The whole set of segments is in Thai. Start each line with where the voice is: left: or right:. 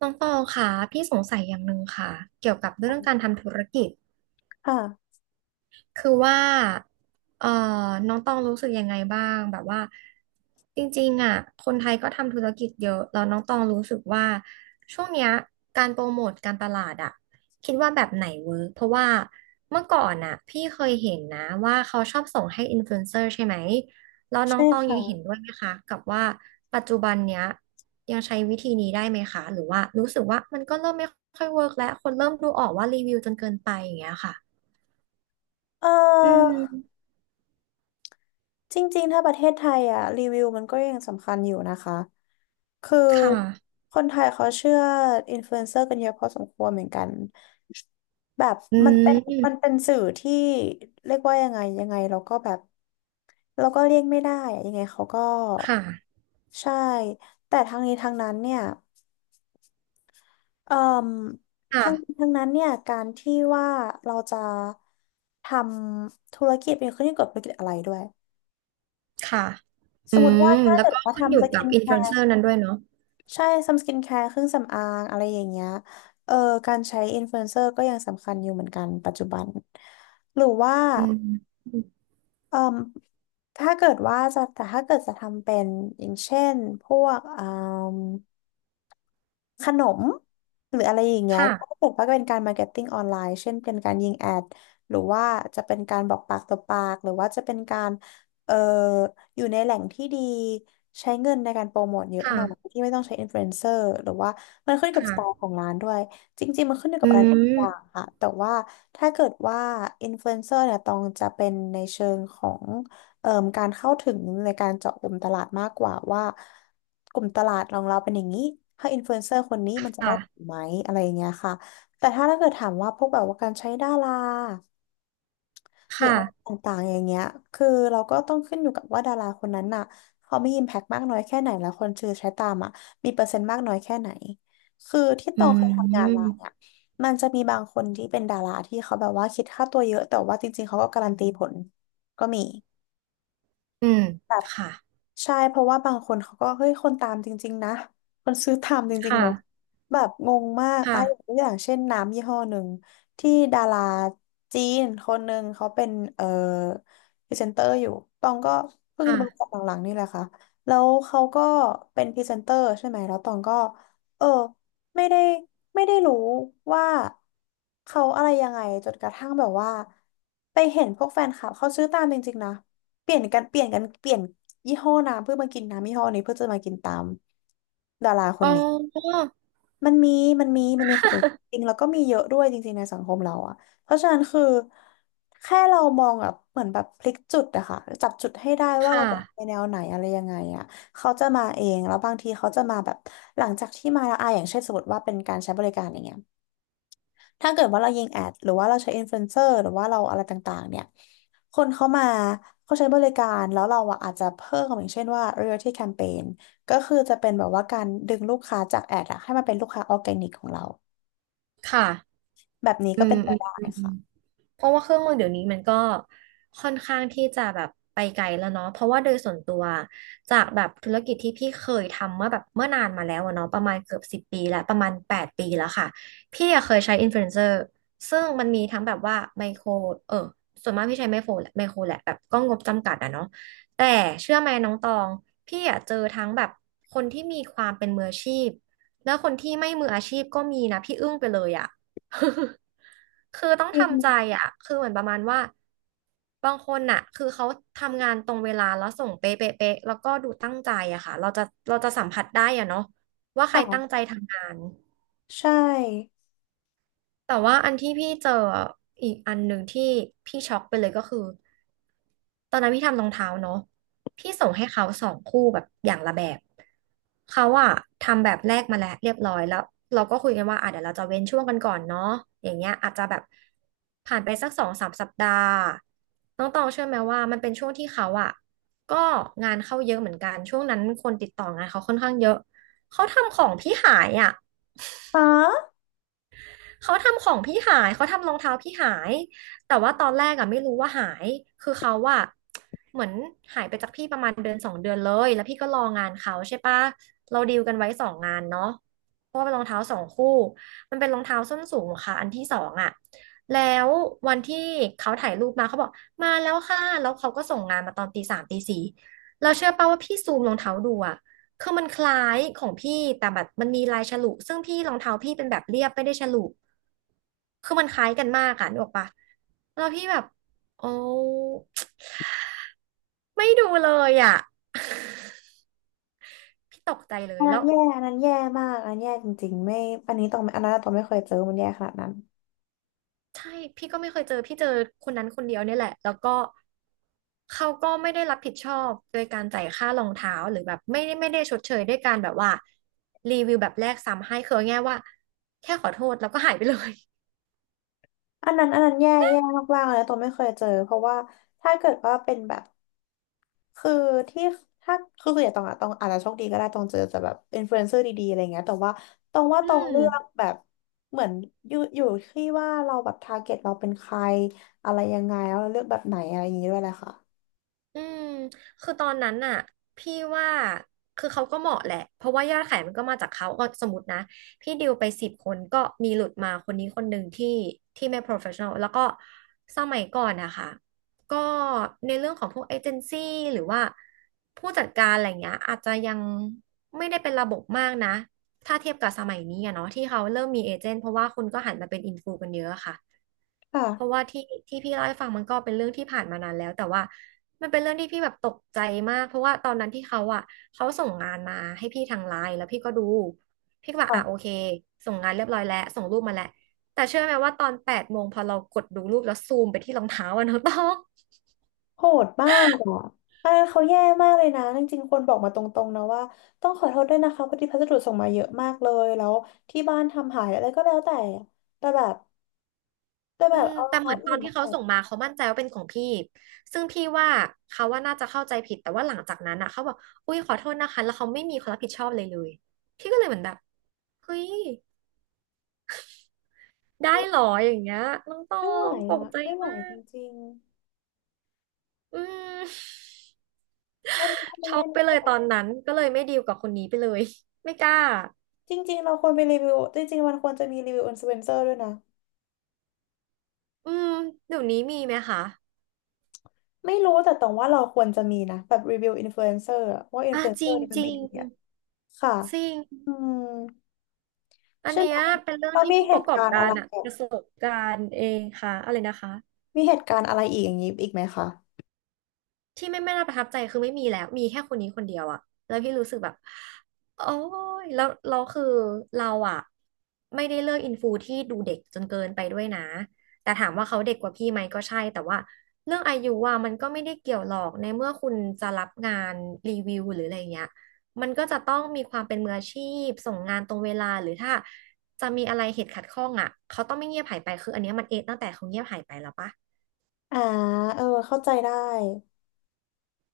right: น้องตองค่ะ พี่สงสัยอย่างหนึ่งค่ะ เกี่ยวกับเรื่องการทำธุรกิจ
left: ค่ะ
right: คือว่าเอ่อน้องตองรู้สึกยังไงบ้างแบบว่าจริงๆอ่ะคนไทยก็ทำธุรกิจเยอะแล้วน้องตองรู้สึกว่า ช่วงเนี้ยการโปรโมทการตลาดอ่ะคิดว่าแบบไหนเวิร์กเพราะว่าเมื่อก่อนอ่ะพี่เคยเห็นนะว่าเขาชอบส่งให้อินฟลูเอนเซอร์ใช่ไหมแล้วน้อ
left: ใช่
right: งตองยังเห็น
left: ค่ะ
right: ด้วยไหมคะกับว่าปัจจุบันเนี้ยยังใช้วิธีนี้ได้ไหมคะหรือว่ารู้สึกว่ามันก็เริ่มไม่ค่อยเวิร์กแล้วคนเริ่มดูออกว่ารีวิวจนเกินไปอย่างเงี้ยค่ะ
left: เ
right: อื
left: ออ
right: ม
left: จริงๆ ถ้าประเทศไทยอ่ะรีวิวมันก็ยังสำคัญอยู่นะคะ คือ
right: ค่ะ
left: คนไทยเขาเชื่ออินฟลูเอนเซอร์กันเยอะพอสมควรเหมือนกัน แบบ
right: อื
left: มันเป็นมันเป็
right: ม
left: นสื่อที่เรียกว่ายังไงเราก็แบบเราก็เลี่ยงไม่ได้อะยังไงเขาก็
right: ค่ะ
left: ใช่แต่ทางนี้ทางนั้นเนี่ย เอ่อ
right: ค่ะ
left: ทั้งนั้นเนี่ยการที่ว่าเราจะทำธุรกิจเป็นขึ้นอยู่กับธุรกิจอะไรด้วย
right: ค่ะ
left: ส
right: อื
left: มมติว่า
right: ม
left: ถ้า
right: แล้ว
left: เกิด
right: ก็
left: ว่า
right: ขึ้นอ
left: ทำ
right: ยู่
left: ส
right: กั
left: กิ
right: บ
left: น
right: อิน
left: แค
right: ฟลูเอนเซ
left: ร์
right: อร์นั้นด้วยเนาะ
left: ใช่ทำสกินแคร์เครื่องสำอางอะไรอย่างเงี้ยเออการใช้อินฟลูเอนเซอร์ก็ยังสำคัญอยู่เหมือนกันปัจจุบันหรือว่า
right: อืม
left: เอ่มถ้าเกิดว่าจะแต่ถ้าเกิดจะทำเป็นอย่างเช่นพวกเอ่า ขนมหรืออะไรอย่างเงี้ย
right: ค่ะ
left: ก็ถือว่าเป็นการมาร์เก็ตติ้งออนไลน์เช่นเป็นการยิงแอดหรือว่าจะเป็นการบอกปากต่อปากหรือว่าจะเป็นการเอ่ออยู่ในแหล่งที่ดีใช้เงินในการโปรโมทเยอะหน่อย
right: ค่ะ
left: ที่ไม่ต้องใช้อินฟลูเอนเซอร์หรือว่ามันขึ้นอยู่กับสไตล์
right: ค่ะ
left: ของร้านด้วยจริงๆมันขึ้นอยู่
right: อื
left: กับอะไรหลายอย่าง
right: ม
left: ค่ะแต่ว่าถ้าเกิดว่าอินฟลูเอนเซอร์เนี่ยต้องจะเป็นในเชิงของ เอ่อการเข้าถึงในการเจาะกลุ่มตลาดมากกว่าว่ากลุ่มตลาดของเราเป็นอย่างนี้ถ้าอินฟลูเอนเซอร์คนนี้มันจะได้ผ
right: ค่ะ
left: ลไหมอะไรอย่างเงี้ยค่ะแต่ถ้าเกิดถามว่าพวกแบบว่าการใช้ดารา
right: ค
left: หรืออะไร
right: ่ะ
left: ต่างๆอย่างเงี้ยคือเราก็ต้องขึ้นอยู่กับว่าดาราคนนั้นน่ะเขามีอิมแพกมากน้อยแค่ไหนแล้วคนชื่อใช้ตามอ่ะมีเปอร์เซ็นต์มากน้อยแค่ไหนคือที่ต
right: อื
left: องเคยทำงานมา
right: ม
left: เนี่ยมันจะมีบางคนที่เป็นดาราที่เขาแบบว่าคิดค่าตัวเยอะแต่ว่าจริงๆเขาก็การันตีผลก็มี
right: อืมค่ะ
left: ใช่เพราะว่าบางคนเขาก็เฮ้ยคนตามจริงๆนะคนซื้อตามจ
right: ค
left: ริงๆเนาะ
right: ่ะ
left: แบบงงมากไอ้
right: ค่ะ
left: ตัวอย่างเช่นน้ำยี่ห้อหนึ่งที่ดาราจีนคนหนึ่งเขาเป็นพรีเซนเตอร์อยู่ตองก็เพิ่ง
right: ค่ะ
left: จะมารู้จักหลังๆนี่แหละค่ะแล้วเขาก็เป็นพรีเซนเตอร์ใช่ไหมแล้วตองก็เออไม่ได้ไม่ได้รู้ว่าเขาอะไรยังไงจนกระทั่งแบบว่าไปเห็นพวกแฟนคลับเขาซื้อตามจริงๆนะ เปลี่ยนกันเปลี่ยนกันเปลี่ยนยี่ห้อน้ำเพื่อมากินน้ำยี่ห้อนี้เพื่อจะมากินตามดาราค
right: อ๋
left: น
right: อ
left: นี้มันมีมันมีคนจริง แล้วก็มีเยอะด้วยจริงๆในสังคมเราอะเพราะฉะนั้นคือแค่เรามองแบบเหมือนแบบพลิกจุดอะค่ะจับจุดให้ได้ว่าเรา
right: ค่ะ
left: จะไปแนวไหนอะไรยังไงอะเขาจะมาเองแล้วบางทีเขาจะมาแบบหลังจากที่มาแล้วอะอย่างเช่นสมมติว่าเป็นการใช้บริการอย่างเงี้ย ถ้าเกิดว่าเรายิงแอดหรือว่าเราใช้อินฟลูเอนเซอร์หรือว่าเราอะไรต่างๆเนี่ยคนเข้ามาเขาใช้บริการแล้วเราอะอาจจะเพิ่มอย่างเช่นว่า loyalty campaign ก็คือจะเป็นแบบว่าการดึงลูกค้าจากแอดอะให้มาเป็นลูกค้าออร์แกนิกของเรา
right: ค่ะ
left: แบบนี้
right: อื
left: ก็เป็
right: ม
left: นไป
right: อืม
left: ได้
right: อืม
left: ค่ะ
right: เพราะว่าเครื่องมือเดี๋ยวนี้มันก็ค่อนข้างที่จะแบบไปไกลแล้วเนาะเพราะว่าโดยส่วนตัวจากแบบธุรกิจที่พี่เคยทำเมื่อนานมาแล้วอะเนาะประมาณเกือบ10 ปีแล้วประมาณ8 ปีแล้วค่ะพี่อะเคยใช้อินฟลูเอนเซอร์ซึ่งมันมีทั้งแบบว่าไมโครเออส่วนมากพี่ใช้ไมโครแหละไมโครแหละแบบก็งบจำกัดอะเนาะแต่เชื่อไหมน้องตองพี่อะเจอทั้งแบบคนที่มีความเป็นมืออาชีพแล้วคนที่ไม่มืออาชีพก็มีนะพี่อึ้งไปเลยอะ คือต้อง
left: อื
right: ทำใจ
left: ม
right: อ่ะคือเหมือนประมาณว่าบางคนน่ะคือเขาทำงานตรงเวลาแล้วส่งเป๊ะเป๊ะเป๊ะแล้วก็ดูตั้งใจอะค่ะเราจะสัมผัสได้อะเนาะว่าใครตั้งใจ
left: ค่ะ
right: ทำงาน
left: ใช่
right: แต่ว่าอันที่พี่เจออีกอันหนึ่งที่พี่ช็อกไปเลยก็คือ ตอนนั้นพี่ทำรองเท้าเนาะพี่ส่งให้เขาสองคู่แบบอย่างละแบบเขาอะทำแบบแรกมาแล้วเรียบร้อยแล้วเราก็คุยกันว่าอ่ะเดี๋ยวเราจะเว้นช่วงกันก่อนเนาะอย่างเงี้ยอาจจะแบบผ่านไปสัก2-3 สัปดาห์น้องตองเชื่อไหมว่ามันเป็นช่วงที่เขาอะก็งานเข้าเยอะเหมือนกันช่วงนั้นคนติดต่องานเขาค่อนข้างเยอะเขาทำของพี่หายอะ
left: อ๋อ
right: เขาทำของพี่หาย เขาทำรองเท้าพี่หาย แต่ว่าตอนแรกอะไม่รู้ว่าหาย คือเขาอะเหมือนหายไปจากพี่ประมาณเดือนสองเดือนเลยแล้วพี่ก็รองานเขาใช่ปะเราดีลกันไว้2 งานเนาะเพราะว่าเป็นรองเท้าสองคู่มันเป็นรองเท้าส้นสูงค่ะอันที่สองอะแล้ววันที่เขาถ่ายรูปมาเขาบอกมาแล้วค่ะแล้วเขาก็ส่งงานมาตอนตีสามตีสี่เราเชื่อป่ะว่าพี่ซูมรองเท้าดูอะ คือมันคล้ายของพี่แต่แบบมันมีลายฉลุซึ่งพี่รองเท้าพี่เป็นแบบเรียบไม่ได้ฉลุคือมันคล้ายกันมากอ่ะนึกออกปะแล้วพี่แบบโอ้ไม่ดูเลยอ่ะ พี่ตกใจเล
left: อั
right: ย
left: นนั้
right: แล้
left: น
right: ว
left: แย่อันนั้นแย่มากอันนั้นแย่จริงๆไม่อันนี้ต้องไม่อันนั้นต้องไม่เคยเจอมันแย่ขนาดนั้น
right: ใช่พี่ก็ไม่เคยเจอพี่เจอคนนั้นคนเดียวเนี่ยแหละแล้วก็เขาก็ไม่ได้รับผิดชอบโดยการจ่ายค่ารองเท้าหรือแบบไม่ได้ชดเชยด้วยการแบบว่ารีวิวแบบแรกซ้ำให้คือเอาง่ายๆว่าแค่ขอโทษแล้วก็หายไปเลย
left: อันนั้นแย่มากๆเลยนะตัวไม่เคยเจอเพราะว่าถ้าเกิดว่าเป็นแบบคือที่ถ้าคือส่วนใหญ่ตองอะตองอาจจะโชคดีก็ได้ตองเจอแต่แบบอินฟลูเอนเซอร์ดีๆอะไรเงี้ยแต่ว่าตองว่า
right: อื
left: ตอง
right: ม
left: เลือกแบบเหมือนอยู่ที่ว่าเราแบบทาร์เก็ตเราเป็นใครอะไรยังไงแล้วเราเลือกแบบไหนอะไรอย่างงี้ด้วยแหละค่ะ
right: อืมคือตอนนั้นน่ะพี่ว่าคือเขาก็เหมาะแหละเพราะว่ายอดขายมันก็มาจากเขาก็สมมตินะพี่ดิวไป10 คนก็มีหลุดมาคนนี้คนหนึ่งที่ที่ไม่ professional แล้วก็สมัยก่อนนะคะก็ในเรื่องของพวกเอเจนซี่หรือว่าผู้จัดการอะไรเงี้ยอาจจะยังไม่ได้เป็นระบบมากนะถ้าเทียบกับสมัยนี้อะเนาะที่เขาเริ่มมีเอเจนต์เพราะว่าคนก็หันมาเป็นอินฟูกันเยอะอะค่ะ
left: ค
right: เพราะว่าที่ที่พี่เล่าให้ฟังมันก็เป็นเรื่องที่ผ่านมานานแล้วแต่ว่ามันเป็นเรื่องที่พี่แบบตกใจมากเพราะว่าตอนนั้นที่เขาอ่ะเขาส่งงานมาให้พี่ทางไลน์แล้วพี่ก็ดูพี่ก็แบบอ่ะโอ
left: ่ะ
right: เคส่งงานเรียบร้อยแล้วส่งรูปมาแล้วแต่เชื่อไหมว่าตอน8 โมงพอเรากดดูรูปแล้วซูมไปที่รองเท้าอะน้องต้ อง
left: โหดมากอ่ะเขาแย่มากเลยนะจริงๆคนบอกมาตรงๆนะว่าต้องขอโทษด้วยนะคะพอดีพัสดุส่งมาเยอะมากเลยแล้วที่บ้านทำหายอะไรก็แล้วแต่แต่แบบแต่แบ
right: อื
left: บ
right: ม
left: เอารอ
right: แต่
left: ง
right: เห
left: เท้า
right: มือนตอ
left: อื่น
right: นที่
left: มา
right: เขา
left: ใส่
right: ส่งมาเขามั่นใจว่าเป็นของพี่ซึ่งพี่ว่าเขาว่าน่าจะเข้าใจผิดแต่ว่าหลังจากนั้นอ่ะเขาบอกอุ้ยขอโทษนะคะแล้วเขาไม่มีความรับผิดชอบเลยพี่ก็เลยเหมือนแบบเฮ้ย ได้หรออย่างเงี้ยน้องตอ
left: ไม่ไหว
right: งตก
left: อ่ะ
right: ใจ
left: ไม่ไหว
right: มา
left: จ
right: ก
left: ริง
right: อืม
left: ๆ
right: ช็อก
left: อัน
right: ไปเลย
left: นี้
right: ตอนนั้นก็เลยไม่ดีลกับคนนี้ไปเลยไม่กล้า
left: จริงๆเราควรไปรีวิวจริงๆมันควรจะมีรีวิวอินฟลูเอนเซอร์ด้วยนะ
right: อืมเดี๋ยวนี้มีไหมคะ
left: ไม่รู้แต่ตรงว่าเราควรจะมีนะแบบรีวิวอินฟลูเอนเซอร์ว่าอินฟ
right: อ่ะ
left: ลูเอน
right: จ
left: เซอ
right: ริ
left: ร์
right: ง
left: นี่มั
right: จ
left: น
right: ริ
left: ไม่
right: ง
left: ดีอ่ะค่ะ
right: จริง
left: อืม
right: อัน
left: ใช่
right: เนี้
left: ไหม
right: ยเป็นเรื่อ
left: ต
right: ง
left: อน
right: ที่
left: มี
right: ผู้
left: เห
right: ประ
left: ตุ
right: กอบ
left: การณ์
right: กา
left: อะ
right: ร
left: ไร
right: อะประสบการณ์เองค่ะอะไรนะคะ
left: มีเหตุการณ์อะไรอีกอย่างนี้อีกไหมคะ
right: ที่ไม่น่าประทับใจคือไม่มีแล้วมีแค่คนนี้คนเดียวอะแล้วพี่รู้สึกแบบโอ้ยแล้วเราคือเราอะไม่ได้เลือกอินฟูที่ดูเด็กจนเกินไปด้วยนะแต่ถามว่าเขาเด็กกว่าพี่ไหมก็ใช่แต่ว่าเรื่องอายุอะมันก็ไม่ได้เกี่ยวหรอกในเมื่อคุณจะรับงานรีวิวหรืออะไรเงี้ยมันก็จะต้องมีความเป็นมืออาชีพส่งงานตรงเวลาหรือถ้าจะมีอะไรเหตุขัดข้องอะเขาต้องไม่เงียบหายไปคืออันเนี้ยมันเอะตั้งแต่เขาเงียบหายไปแล้วปะ
left: อ่าเออเข้าใจได้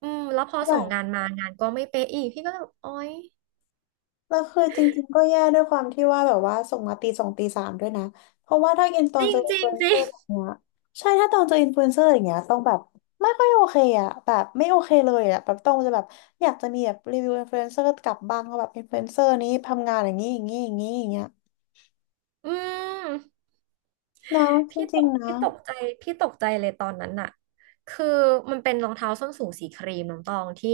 right: อืมแล้วพอ
left: แบ
right: ส่งงาน
left: บ
right: มางานก็ไม่เป๊ะอีกพี่ก็เลยแบบโอ๊ย
left: แล้วคือจริงๆก็แย่ด้วยความที่ว่าแบบว่าส่งมาตีสองตีสามด้วยนะเพราะว่าถ้าอินตอ
right: จ
left: น
right: ริ
left: เจ
right: ง
left: ออิ
right: จ
left: น
right: ริ
left: ฟลู
right: ง
left: เอน
right: จ
left: เซ
right: ริ
left: อ
right: ง
left: ร์แบบเนี้ยใช่ถ้าตอนเจออินฟลูเอนเซอร์อย่างเงี้ยต้องแบบไม่ค่อยโอเคอ่ะแบบไม่โอเคเลยอ่ะแบบต้องจะแบบอยากจะมีแบบรีวิวอินฟลูเอนเซอร์กลับบ้างว่าแบบอินฟลูเอนเซอร์นี้ทำงานอย่างนี้อย่างเงี้ย
right: อืม
left: นะจ
right: พี่ต
left: ริง
right: ก
left: ๆนะ
right: พี่ตกใจพี่ตกใจเลยตอนนั้นน่ะคือมันเป็นรองเท้าส้นสูงสีครีมน้องตองที่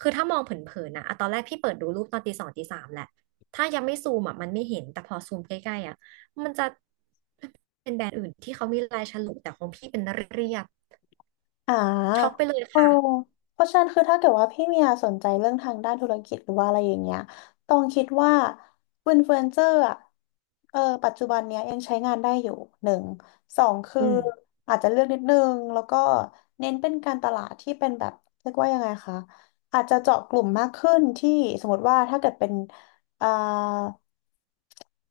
right: คือถ้ามองเผินๆนะอะตอนแรกพี่เปิดดูรูปตอนตีสองตีสามแหละถ้ายังไม่ซูมอ่ะมันไม่เห็นแต่พอซูมใกล้ๆอ่ะมันจะเป็นแบรนด์อื่นที่เขามีลายฉลุแต่ของพี่เป็นเรียบ
left: อ่า
right: ช็อกไปเลย
left: โอ้
right: ค่ะ
left: เพราะฉะนั้นคือถ้าเกิดว่าพี่เมียสนใจเรื่องทางด้านธุรกิจหรือว่าอะไรอย่างเงี้ยต้องคิดว่าอินฟลูเอนเซอร์อ่ะเออปัจจุบันเนี้ยยังใช้งานได้อยู่หนึ่งสองคือ
right: อืม
left: อาจจะเลือกนิดนึงแล้วก็เน้นเป็นการตลาดที่เป็นแบบเรียกว่ายังไงคะอาจจะเจาะกลุ่มมากขึ้นที่สมมติว่าถ้าเกิดเป็น เอ่อ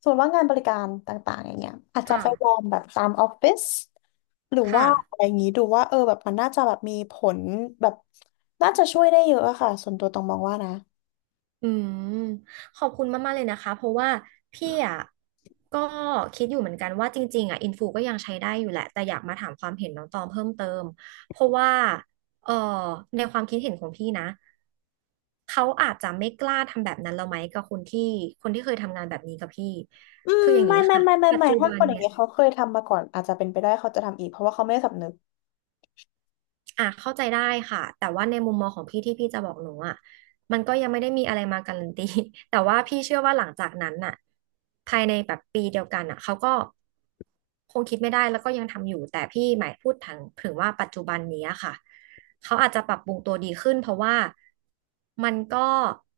left: ส่วนว่างานบริการต่างๆอย่างเงี้ยอาจจะ
right: ค่ะ
left: ไปลองแบบตามออฟฟิศหรือว่า
right: ค่ะ
left: อะไรอย่างงี้ดูว่าเออแบบมันน่าจะแบบมีผลแบบน่าจะช่วยได้เยอะอะค่ะส่วนตัวต้องมองว่านะ
right: อืมขอบคุณมากๆเลยนะคะเพราะว่าพี่อ่ะก็คิดอยู่เหมือนกันว่าจริงๆอ่ะอินฟูก็ยังใช้ได้อยู่แหละแต่อยากมาถามความเห็นน้องตองเพิ่มเติมเพราะว่าเอ่อในความคิดเห็นของพี่นะเขาอาจจะไม่กล้าทำแบบนั้นแล้วไหมกับคนที่เคยทำงานแบบนี้กับพี่
left: อืม
right: คืออย่างนี้ค่ะปัจ
left: ไม่
right: จุ
left: ถ้า
right: บั
left: ค
right: น
left: นอย่าง
right: เนี่ย
left: เงี้ยเขาเคยทำมาก่อนอาจจะเป็นไปได้เขาจะทำอีกเพราะว่าเขาไม่ได้สำนึก
right: อ่ะเข้าใจได้ค่ะแต่ว่าในมุมมองของพี่ที่พี่จะบอกหนูอ่ะมันก็ยังไม่ได้มีอะไรมาการันตี แต่ว่าพี่เชื่อว่าหลังจากนั้นน่ะภายในแบบปีเดียวกันน่ะเขาก็ คงคิดไม่ได้แล้วก็ยังทำอยู่แต่พี่หมายพูดถึงว่าปัจจุบันนี้อะค่ะเขาอาจจะปรับปรุงตัวดีขึ้นเพราะว่ามันก็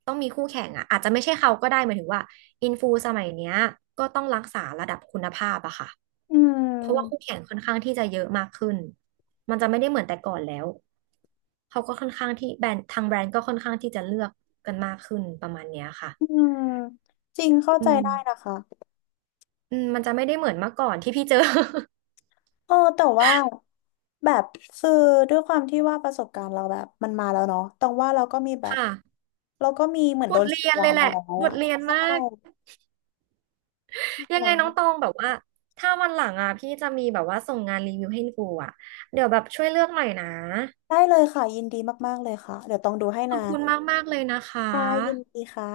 right: ต้องมีคู่แข่งอะอาจจะไม่ใช่เขาก็ได้หมายถึงว่าอินฟูสมัยเนี้ยก็ต้องรักษาระดับคุณภาพอะค่ะ
left: อื
right: เพราะว่า
left: ม
right: คู่แข่งค่อนข้างที่จะเยอะมากขึ้นมันจะไม่ได้เหมือนแต่ก่อนแล้วเขาก็ค่อนข้างที่แบรนด์ทางแบรนด์ก็ค่อนข้างที่จะเลือกกันมากขึ้นประมาณเนี้ยค่ะ
left: อืมจริงเข้า
right: อื
left: ใจ
right: ม
left: ได้นะคะ
right: อืมมันจะไม่ได้เหมือนเมื่อก่อนที่พี่เจอ
left: เออแต่ว่าแบบคือด้วยความที่ว่าประสบการณ์เราแบบมันมาแล้วเนาะแต่ว่าเราก็มีแบ บ
right: ค่ะ
left: เราก็มีเหมือน
right: บ
left: โด
right: ท
left: นฉี
right: เรี
left: ด
right: ยน
left: ยา
right: เลยแห
left: มา
right: ละ
left: แล้ว
right: บท
left: อ่ะ
right: เรียน
left: ใช่
right: มาก ยังไงน้องต
left: ะ
right: องแบบว่า ถ้าวันหลังอ่ะพี่จะมีแบบว่าส่งงานรีวิวให้กูอ่ะ เดี๋ยวแบบช่วยเลือกหน่อยนะ
left: ได้เลยค่ะยินดีมากๆเลยค่ะเดี๋ยวต้องดูให้
right: ขอ
left: นะ
right: บคุณมากๆเลยนะคะ
left: ค่ะยินดีค่ะ